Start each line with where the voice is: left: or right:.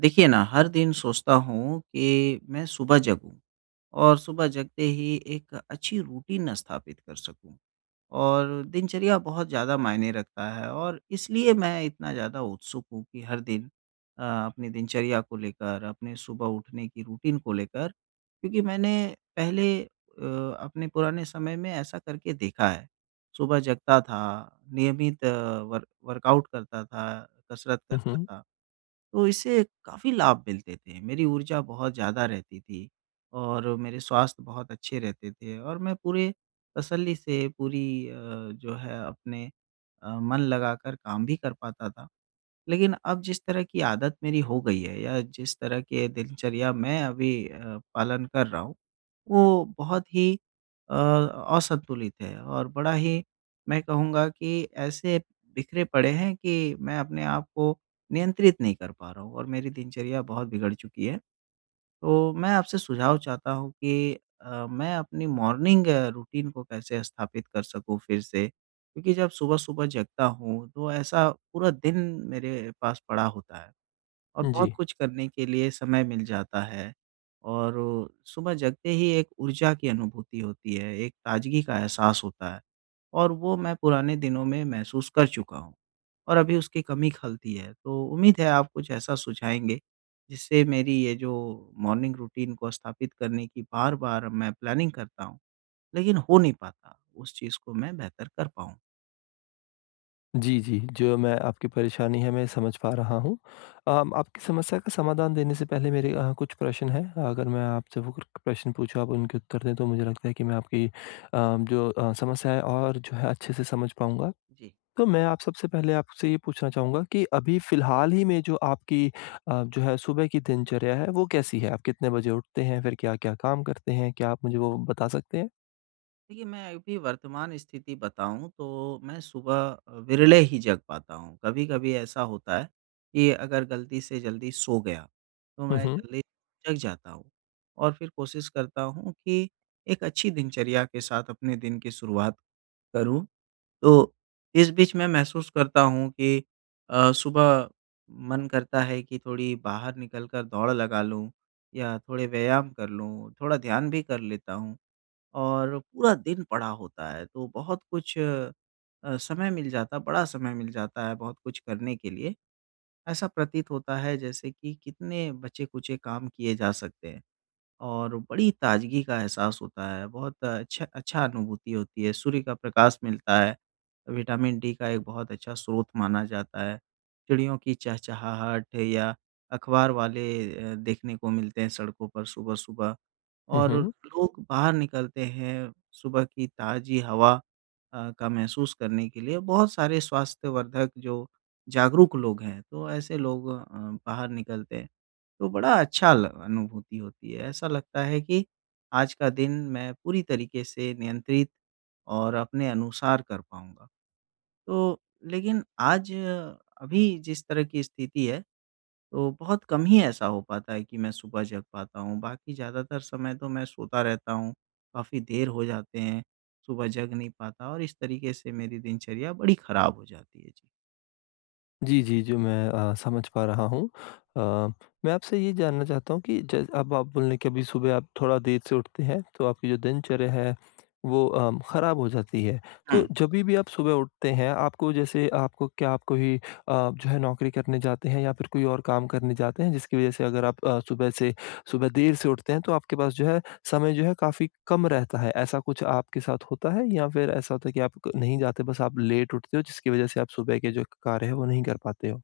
right: देखिए ना हर दिन सोचता हूँ कि मैं सुबह जगूँ और सुबह जगते ही एक अच्छी रूटीन स्थापित कर सकूँ और दिनचर्या बहुत ज़्यादा मायने रखता है और इसलिए मैं इतना ज़्यादा उत्सुक हूँ कि हर दिन अ, अपनी दिनचर्या को लेकर अपने सुबह उठने की रूटीन को लेकर। क्योंकि मैंने पहले अ, अपने पुराने समय में ऐसा करके देखा है। सुबह जगता था, नियमित अ, वर्क वर्काउट करता था, कसरत करता
left: उहुँ।
right: था, तो इससे काफ़ी लाभ मिलते थे। मेरी ऊर्जा बहुत ज़्यादा रहती थी और मेरे स्वास्थ्य बहुत अच्छे रहते थे और मैं पूरे तसल्ली से पूरी अ, जो है अपने अ, मन लगाकर काम भी कर पाता था। लेकिन अब जिस तरह की आदत मेरी हो गई है या जिस तरह के दिनचर्या मैं अभी अ, पालन कर रहा हूँ वो बहुत ही अ, असंतुलित है और बड़ा ही मैं कहूँगा कि ऐसे बिखरे पड़े हैं कि मैं अपने आप को नियंत्रित नहीं कर पा रहा हूँ और मेरी दिनचर्या बहुत बिगड़ चुकी है। तो मैं आपसे सुझाव चाहता हूँ कि अ, मैं अपनी मॉर्निंग रूटीन को कैसे स्थापित कर सकूँ फिर से। क्योंकि जब सुबह-सुबह जगता हूँ तो ऐसा पूरा दिन मेरे पास पड़ा होता है और
left: उम,
right: बहुत
left: जी।
right: कुछ करने के लिए समय मिल जाता है और सुबह जगते ही एक ऊर्जा की अनुभूति होती है, एक ताज़गी का एहसास होता है और वो मैं पुराने दिनों में महसूस कर चुका हूँ और अभी उसकी कमी खलती है। तो उम्मीद है आप कुछ ऐसा सुझाएंगे जिससे मेरी ये जो मॉर्निंग रूटीन को स्थापित करने की बार-बार मैं प्लैनिंग करता हूँ लेकिन हो नहीं पाता उस चीज़ को मैं बेहतर कर पाऊँ।
left: जी, जी। जो मैं आपकी परेशानी है, मैं समझ पा रहा हूँ। अ, आपकी समस्या का समाधान देने से पहले मेरे अ, कुछ प्रश्न हैं। अगर मैं आपसे वो प प्रश्न पूछूँ, आप उनके उत्तर दें, तो मुझे लगता है कि मैं आपकी अ, जो अ, समस्याएँ हैं और जो है अच्छे से समझ पाऊँगा।
right: जी।
left: तो मैं आप सबसे पहले आपसे ये पूछना चाहूँगा कि अभी फिलहाल ही में जो आपकी अ, जो है सुबह की दिनचर्या है, वो कैसी है? आप कितने बजे उठते हैं? फिर क्या-क्या काम करते हैं? क्या आप मुझे वो बता सकते हैं?
right: देखिए मैं अभी वर्तमान स्थिति बताऊँ तो मैं सुबह अ, विरले ही जग पाता हूँ। कभी-कभी ऐसा होता है कि अगर गलती से जल्दी सो गया तो
left: हुँ,
right: मैं
left: हुँ।
right: जल्दी जग जाता हूँ और फिर कोशिश करता हूँ कि एक अच्छी दिनचर्या के साथ अपने दिन की शुरुआत करूँ। तो इस बीच मैं महसूस करता हूँ कि अ, सुबह मन करता है कि थोड़ी बाहर निकल कर दौड़ लगा लूँ या थोड़े व्यायाम कर लूँ। थोड़ा ध्यान भी कर लेता हूँ और पूरा दिन पड़ा होता है तो बहुत कुछ अ, समय मिल जाता है, बड़ा समय मिल जाता है बहुत कुछ करने के लिए। ऐसा प्रतीत होता है जैसे कि कितने बचे-खुचे काम किए जा सकते हैं और बड़ी ताजगी का एहसास होता है। बहुत अच्छा अच्छी अनुभूति होती है। सूर्य का प्रकाश मिलता है, विटामिन डी का एक बहुत अच्छा स्रोत माना जाता है। चिड़ियों की चहचहाहट या अखबार वाले अ, देखने को मिलते हैं सड़कों पर सुबह-सुबह
left: हुँ,
right: और
left: हुँ।
right: लोग बाहर निकलते हैं सुबह की ताजी हवा अ, का महसूस करने के लिए, बहुत सारे स्वास्थ्यवर्धक जो जागरूक लोग हैं तो ऐसे लोग अ, बाहर निकलते हैं तो बड़ा अच्छा ल अनुभूति होती है। ऐसा लगता है कि आज का दिन मैं पूरी तरीके से नियंत्रित और अपने अनुसार कर पाऊँगा, तो लेकिन आज अभी जिस तरह की स्थिति है तो बहुत कम ही ऐसा हो पाता है कि मैं सुबह जग पाता हूँ। बाकी ज़्यादातर समय तो मैं सोता रहता हूँ, काफ़ी देर हो जाते हैं। सुबह जग नहीं पाता और इस तरीके से मेरी दिनचर्या बड़ी ख़राब हो जाती है। जी।
left: जी, जी। जो मैं अ, समझ पा रहा हूँ, अ, मैं आपसे ये जानना चाहता हूँ कि च अब आप बोलें कि अभी सुबह आप थोड़ा देर से उठते हैं तो आपकी जो दिनचर्या है वो अम, खराब हो जाती है। तो
right: हाँ।
left: जभी भी आप सुबह उठते हैं, आपको जैसे अपको क्या आप कोई अ आप जो है नौकरी करने जाते हैं या फिर कोई और काम करने जाते हैं, जिसकी वजह से अगर आप अ, सुबह से सुबह देर से उठते हैं तो आपके पास समय जो है काफ़ी कम रहता है। ऐसा कुछ आपके साथ होता है या फिर ऐसा होता है कि आप क नहीं जाते, बस आप लेट उठते हो, जिसकी वजह से आप सुबह के जो क कार्य हैं वो नहीं कर पाते हो।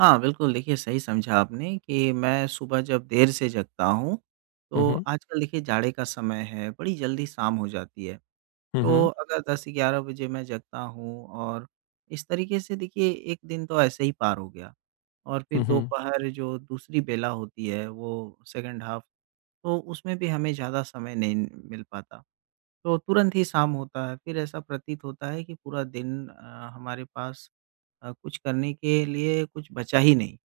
right: हाँ, बिल्कुल देखिए सही समझा आपने कि मैं सुबह जब देर से जगता हूँ
left: हुँ,
right: तो
left: हुँ।
right: आजकल देखिए जाड़े का समय है, बड़ी जल्दी शाम हो जाती है।
left: हुँ,
right: तो
left: हुँ।
right: अगर 10-11 बजे मैं जगता हूँ और इस तरीके से देखिए एक दिन तो ऐसे ही पार हो गया और फिर
left: हुँ, हुँ।
right: दोपहर जो दूसरी बेला होती है वो सेकंड हाफ तो उसमें भी हमें ज़्यादा समय नहीं मिल पाता। तो तुरंत ही शाम होता है। फिर ऐसा प्रतीत होता है कि पूरा दिन अ, हमारे पास अ, कुछ करने के लिए कुछ बचा ही नहीं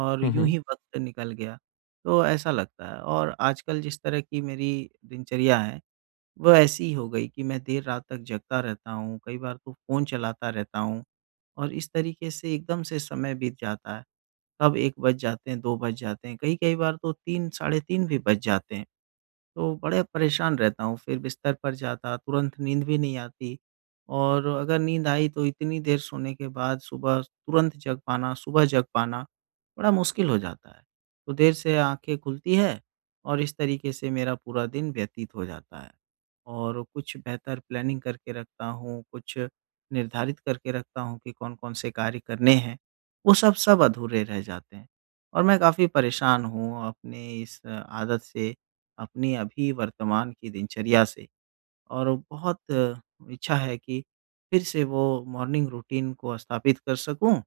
right: और
left: हुँ,
right: यूँ
left: हुँ।
right: ही वक़्त निकल गया। तो ऐसा लगता है और आजकल जिस तरह की मेरी दिनचर्या है वो ऐसी हो गई कि मैं देर रात तक जगता रहता हूँ, कई बार तो फ़ोन चलाता रहता हूँ और इस तरीके से एकदम से समय बीत जाता है। तब 1 बज जाते हैं, 2 बज जाते हैं, कई-कई बार तो 3, साढ़े 3 भी बज जाते हैं तो बड़े परेशान रहता हूँ फिर बिस्तर पर जाता तुरंत नींद भी नहीं आती। और अगर नींद आई तो इतनी देर सोने के बाद सुबह स तुरंत जग पाना, सुबह जग पाना बड़ा मुश्किल हो जाता है। तो देर से आँखें खुलती है और इस तरीके से मेरा पूरा दिन व्यतीत हो जाता है और कुछ बेहतर प्लानिंग करके रखता हूँ, कुछ निर्धारित करके रखता हूँ कि कौन-कौन से कार्य करने हैं। वो सब सब अधूरे रह जाते हैं और मैं काफ़ी परेशान हूँ अपनी इस अ आदत से, अपनी अभी वर्तमान की दिनचर्या से और बहुत इच्छा है कि फिर से वो मॉर्निंग रूटीन को स्थापित कर सकूँ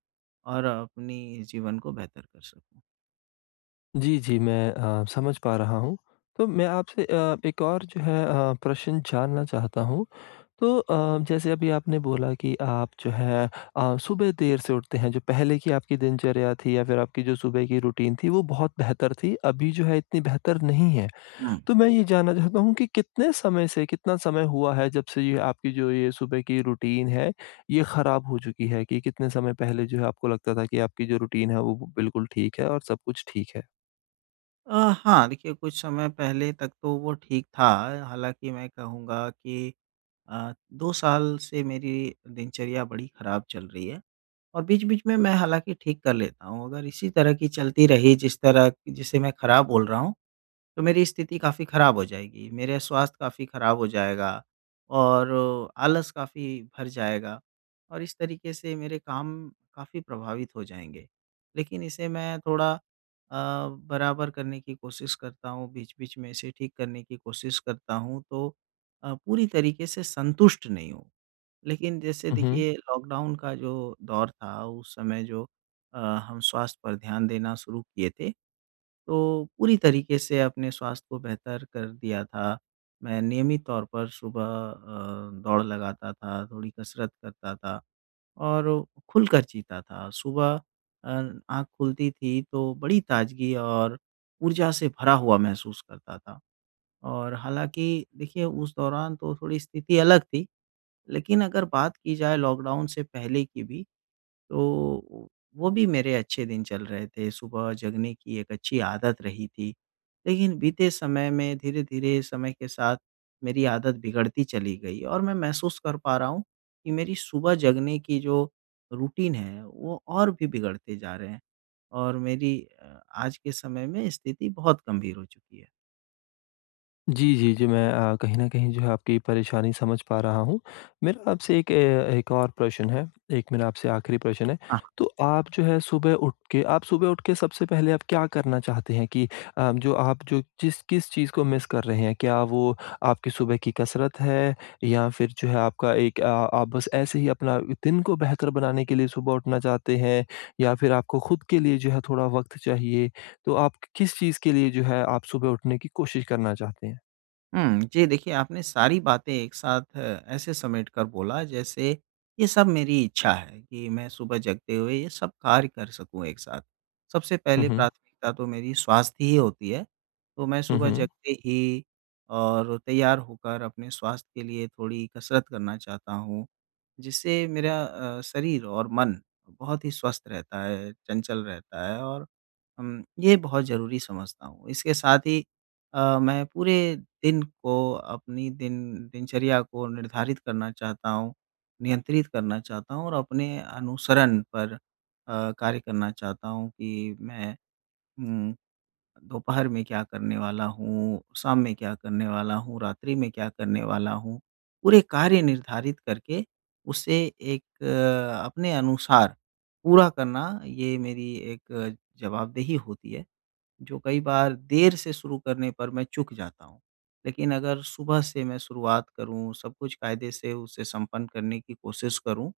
right: और अपनी जीवन को बेहतर कर सकूँ।
left: जी, जी, मैं अ, समझ पा रहा हूँ। तो मैं आपसे अ, एक और जो है अ, प्रश्न जानना चाहता हूँ। तो अ, जैसे अभी आपने बोला कि आप जो है अ, सुबह देर से उठते हैं, जो पहले की आपकी दिनचर्या थी या फिर आपकी जो सुबह की रूटीन थी, वो बहुत बेहतर थी। अभी जो है इतनी बेहतर नहीं है।
right: हुँ।
left: तो मैं ये जानना चाहता हूँ कि कितने समय से, कितना समय हुआ है, जब से ये आपकी जो ये सुबह की रूटीन है, ये खराब हो चुकी है कि कितने समय पहले जो है आपको लगता था कि आपकी जो रूटीन है वो ब बिल्कुल ठीक है और सब कुछ ठीक है?
right: अ, हाँ, देखिए, कुछ समय पहले तक तो वो ठीक था। हालाँकि मैं कहूँगा कि अ, 2 साल से मेरी दिनचर्या बड़ी खराब चल रही है और बीच-बीच में मैं हालाँकि ठीक कर लेता हूँ। अगर इसी तरह की चलती रही, जिस तरह जिसे मैं खराब बोल रहा हूँ, तो मेरी स्थिति काफ़ी खराब हो जाएगी। मेरे स्वास्थ्य काफ़ी खराब हो जाएगा और आलस काफ़ी भर जाएगा और इस तरीके से मेरे काम काफ़ी प्रभावित हो जाएँगे। लेकिन इसे मैं थोड़ा अ, बराबर करने की कोशिश करता हूँ। बीच-बीच में इसे ठीक करने की कोशिश करता हूँ तो अ, पूरी तरीके से संतुष्ट नहीं हूँ। लेकिन जैसे
left: उहुँ।
right: देखिए, लॉकडाउन का जो दौर था उस समय जो अ, हम स्वास्थ्य पर ध्यान देना शुरू किए थे, तो पूरी तरीके से अपने स्वास्थ्य को बेहतर कर दिया था। मैं नियमित तौर पर सुबह अ, दौड़ लगाता था, थोड़ी कसरत करता था और खुलकर जीता था। सुबह अ, आँख खुलती थी तो बड़ी ताज़गी और ऊर्जा से भरा हुआ महसूस करता था। और हालाँकि, देखिए, उस दौरान तो थोड़ी स्थिति अलग थी। लेकिन अगर बात की जाए लॉकडाउन से पहले की भी, तो वो भी मेरे अच्छे दिन चल रहे थे। सुबह जगने की एक अच्छी आदत रही थी, लेकिन बीते समय में धीरे-धीरे समय के साथ मेरी आदत बिगड़ती चली गई और मैं महसूस कर पा रहा हूँ कि मेरी सुबह जगने की जो रूटीन है वो और भी बिगड़ते जा रहे हैं और मेरी अ, आज के समय में स्थिति बहुत गंभीर हो चुकी है।
left: जी, जी, जी, मैं अ, कहीं न कहीं जो है आपकी परेशानी समझ पा रहा हूँ। मेरा आपसे एक ए एक और प्रश्न है। एक मेरा आपसे आखिरी प्रश्न है।
right: हाँ, हाँ।
left: तो आप जो है सुबह उठके आप सुबह उठके सबसे पहले आप क्या करना चाहते हैं? कि अ, जो आप जो जिस किस चीज़ को मिस कर रहे हैं? क्या वो आपकी सुबह की कसरत है या फिर जो है आपका एक अ आप बस ऐसे ही अपना दिन को बेहतर बनाने के लिए सुबह उठना चाहते हैं या फिर आपको खुद के लिए थोड़ा वक़्त चाहिए? तो आप क किस चीज़ के लिए जो है आप सुबह उठने की कोशिश करना चाहते हैं?
right: उम, जी देखिए आपने सारी बातें एक साथ अ, ऐसे समेट कर बोला जैसे ये सब मेरी इच्छा है कि मैं सुबह जगते हुए ये सब कार्य कर सकूँ एक साथ। सबसे
left: हुँ,
right: पहले
left: हुँ।
right: प्राथमिकता तो मेरी स्वास्थ्य ही होती है, तो मैं
left: हुँ,
right: सुबह
left: हुँ।।
right: जगते ही और तैयार होकर अपने स्वास्थ्य के लिए थोड़ी कसरत करना चाहता हूँ जिससे मेरा अ, शरीर और मन बहुत ही स्वस्थ रहता है, चंचल रहता है और हम ये बहुत ज़रूरी समझता हूँ। इसके साथ ही अ, मैं पूरे दिन को अपनी दिन दिनचर्या को निर्धारित करना चाहता हूँ, नियंत्रित करना चाहता हूँ और अपने अनुसरण पर अ, कार्य करना चाहता हूँ कि मैं, उम, दोपहर में क्या करने वाला हूँ, शाम में क्या करने वाला हूँ, रात्रि में क्या करने वाला हूँ? पूरे कार्य निर्धारित करके उसे एक अ, अपने अनुसार पूरा करना ये मेरी एक जवाबदेही होती है जो कई बार देर से शुरू करने पर मैं चूक जाता हूँ। लेकिन अगर सुबह से मैं शुरुआत करूँ, सब कुछ कायदे से उसे संपन्न करने की कोशिश करूँ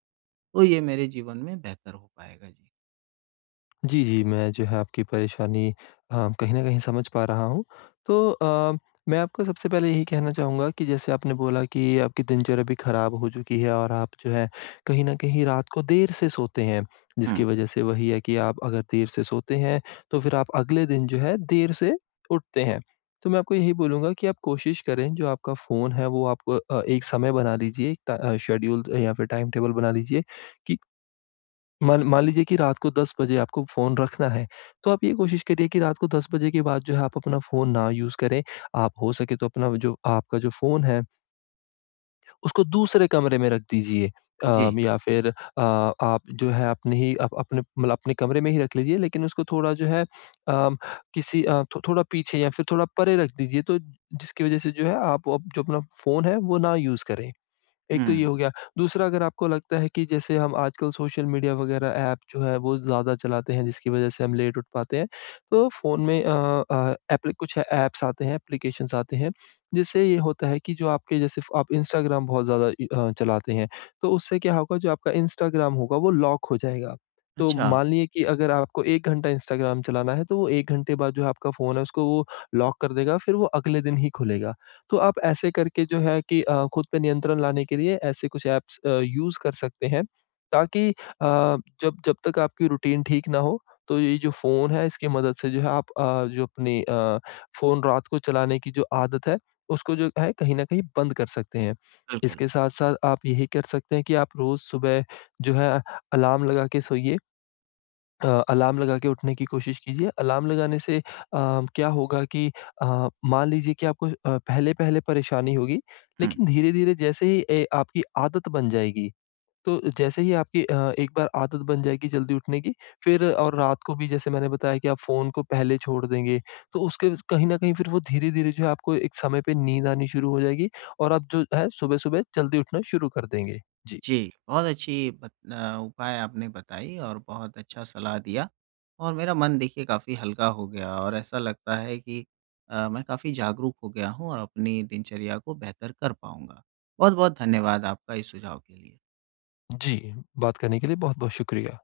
right: तो ये मेरे जीवन में बेहतर हो पाएगा जी।
left: जी, जी, मैं जो है आपकी परेशानी हाँ, कहीं न कहीं समझ पा रहा हूँ। तो अ, मैं आपको सबसे पहले यही कहना चाहूँगा कि जैसे आपने बोला कि आपकी दिनचर्या भी खराब हो चुकी है और आप जो है कहीं न कहीं रात को देर से सोते हैं, जिसकी
right: हुँ।
left: वजह से वही है कि आप अगर देर से सोते हैं, तो फिर आप अगले दिन जो है देर से उठते हैं। तो मैं आपको यही बोलूँगा कि आप कोशिश करें जो आपका फ़ोन है वो आप अ, एक समय बना लीजिए टा अ, शेड्यूल अ, या फिर टाइमटेबल बना लीजिए कि ...मान मान लीजिए कि रात को 10 बजे आपको फ़ोन रखना है, तो आप ये कोशिश करिए कि रात को 10 बजे के बाद जो है आप अपना फोन ना यूज़ करें। आप हो सके तो अपना जो आपका जो फ़ोन है उसको दूसरे कमरे में रख दीजिए अ,
right: जी।
left: या फिर अ आप जो है अपने ही अप अपने मतलब अपने कमरे में ही रख लीजिए, लेकिन उसको थोड़ा जो है अ, किसी अ, थो थोड़ा पीछे या फिर थोड़ा परे रख दीजिए तो जिसकी वजह से जो है आप अप जो अपना फ़ोन है, वो ना यूज़ करें। एक तो ये
right: हुँ।
left: हो गया, दूसरा अगर आपको लगता है कि जैसे हम आजकल सोशल मीडिया वगैरह ऐप जो है वो ज़्यादा चलाते हैं, जिसकी वजह से हम लेट उठ पाते हैं, तो फ़ोन में अ अ, एप्लि कुछ अ, ऐप्स आते हैं, एप्लिकेशन्स आते हैं, जिससे ये होता है कि जो आपके जैसे फ़ आप इंस्टाग्राम बहुत ज़्यादा इ हाँ चलाते हैं, तो उससे क्या होगा, जो आपका इंस्टाग्राम होगा वो लॉक हो जाएगा। तो
right: अच्छा।
left: मान लीजिए कि अगर आपको 1 घंटा इंस्टाग्राम चलाना है, तो 1 घंटे बाद जो आपका फ़ोन है उसको वो लॉक कर देगा, फिर वो अगले दिन ही खुलेगा। तो आप ऐसे करके जो है कि अ, खुद पे नियंत्रण लाने के लिए ऐसे कुछ ऐप्स अ, यूज़ कर सकते हैं ताकि अ, जब जब, तक आपकी रूटीन ठीक ना हो, तो ये जो फ़ोन है इसकी मदद से जो है आप अ, जो अपनी अ, फ़ोन रात को चलाने की जो आदत है, उसको जो है कहीं न कहीं बंद कर सकते हैं।
right: बिल्कुल।
left: इसके साथ-साथ आप यही कर सकते हैं कि आप रोज़ सुबह, जो है अलार्म लगा के सोइए, अलार्म लगा के उठने की कोशिश कीजिए। अलार्म लगाने से अ, क्या होगा कि अ, मान लीजिए कि आपको अ, पहले-पहले परेशानी होगी
right: हुँ।
left: लेकिन धीरे-धीरे जैसे ही ए आपकी आदत बन जाएगी, तो जैसे ही आपकी अ, एक बार आदत बन जाएगी जल्दी उठने की, फिर और रात को भी जैसे मैंने बताया कि आप फ़ोन को पहले छोड़ देंगे, तो उसके कहीं न कहीं फिर वो धीरे-धीरे जो है आपको एक समय पे नींद आनी शुरू हो जाएगी और आप जो है सुबह-सुबह जल्दी उठना शुरू कर देंगे। जी।
right: जी। बहुत अच्छी बत न उपाय आपने बताई और बहुत अच्छा सलाह दिया और मेरा मन देखिए काफ़ी हल्का हो गया और ऐसा लगता है कि अ, मैं काफ़ी जागरूक हो गया हूँ और अपनी दिनचर्या को बेहतर कर पाऊँगा। बहुत-बहुत धन्यवाद आपका इस सुझाव के लिए।
left: जी, बात करने के लिए बहुत-बहुत शुक्रिया।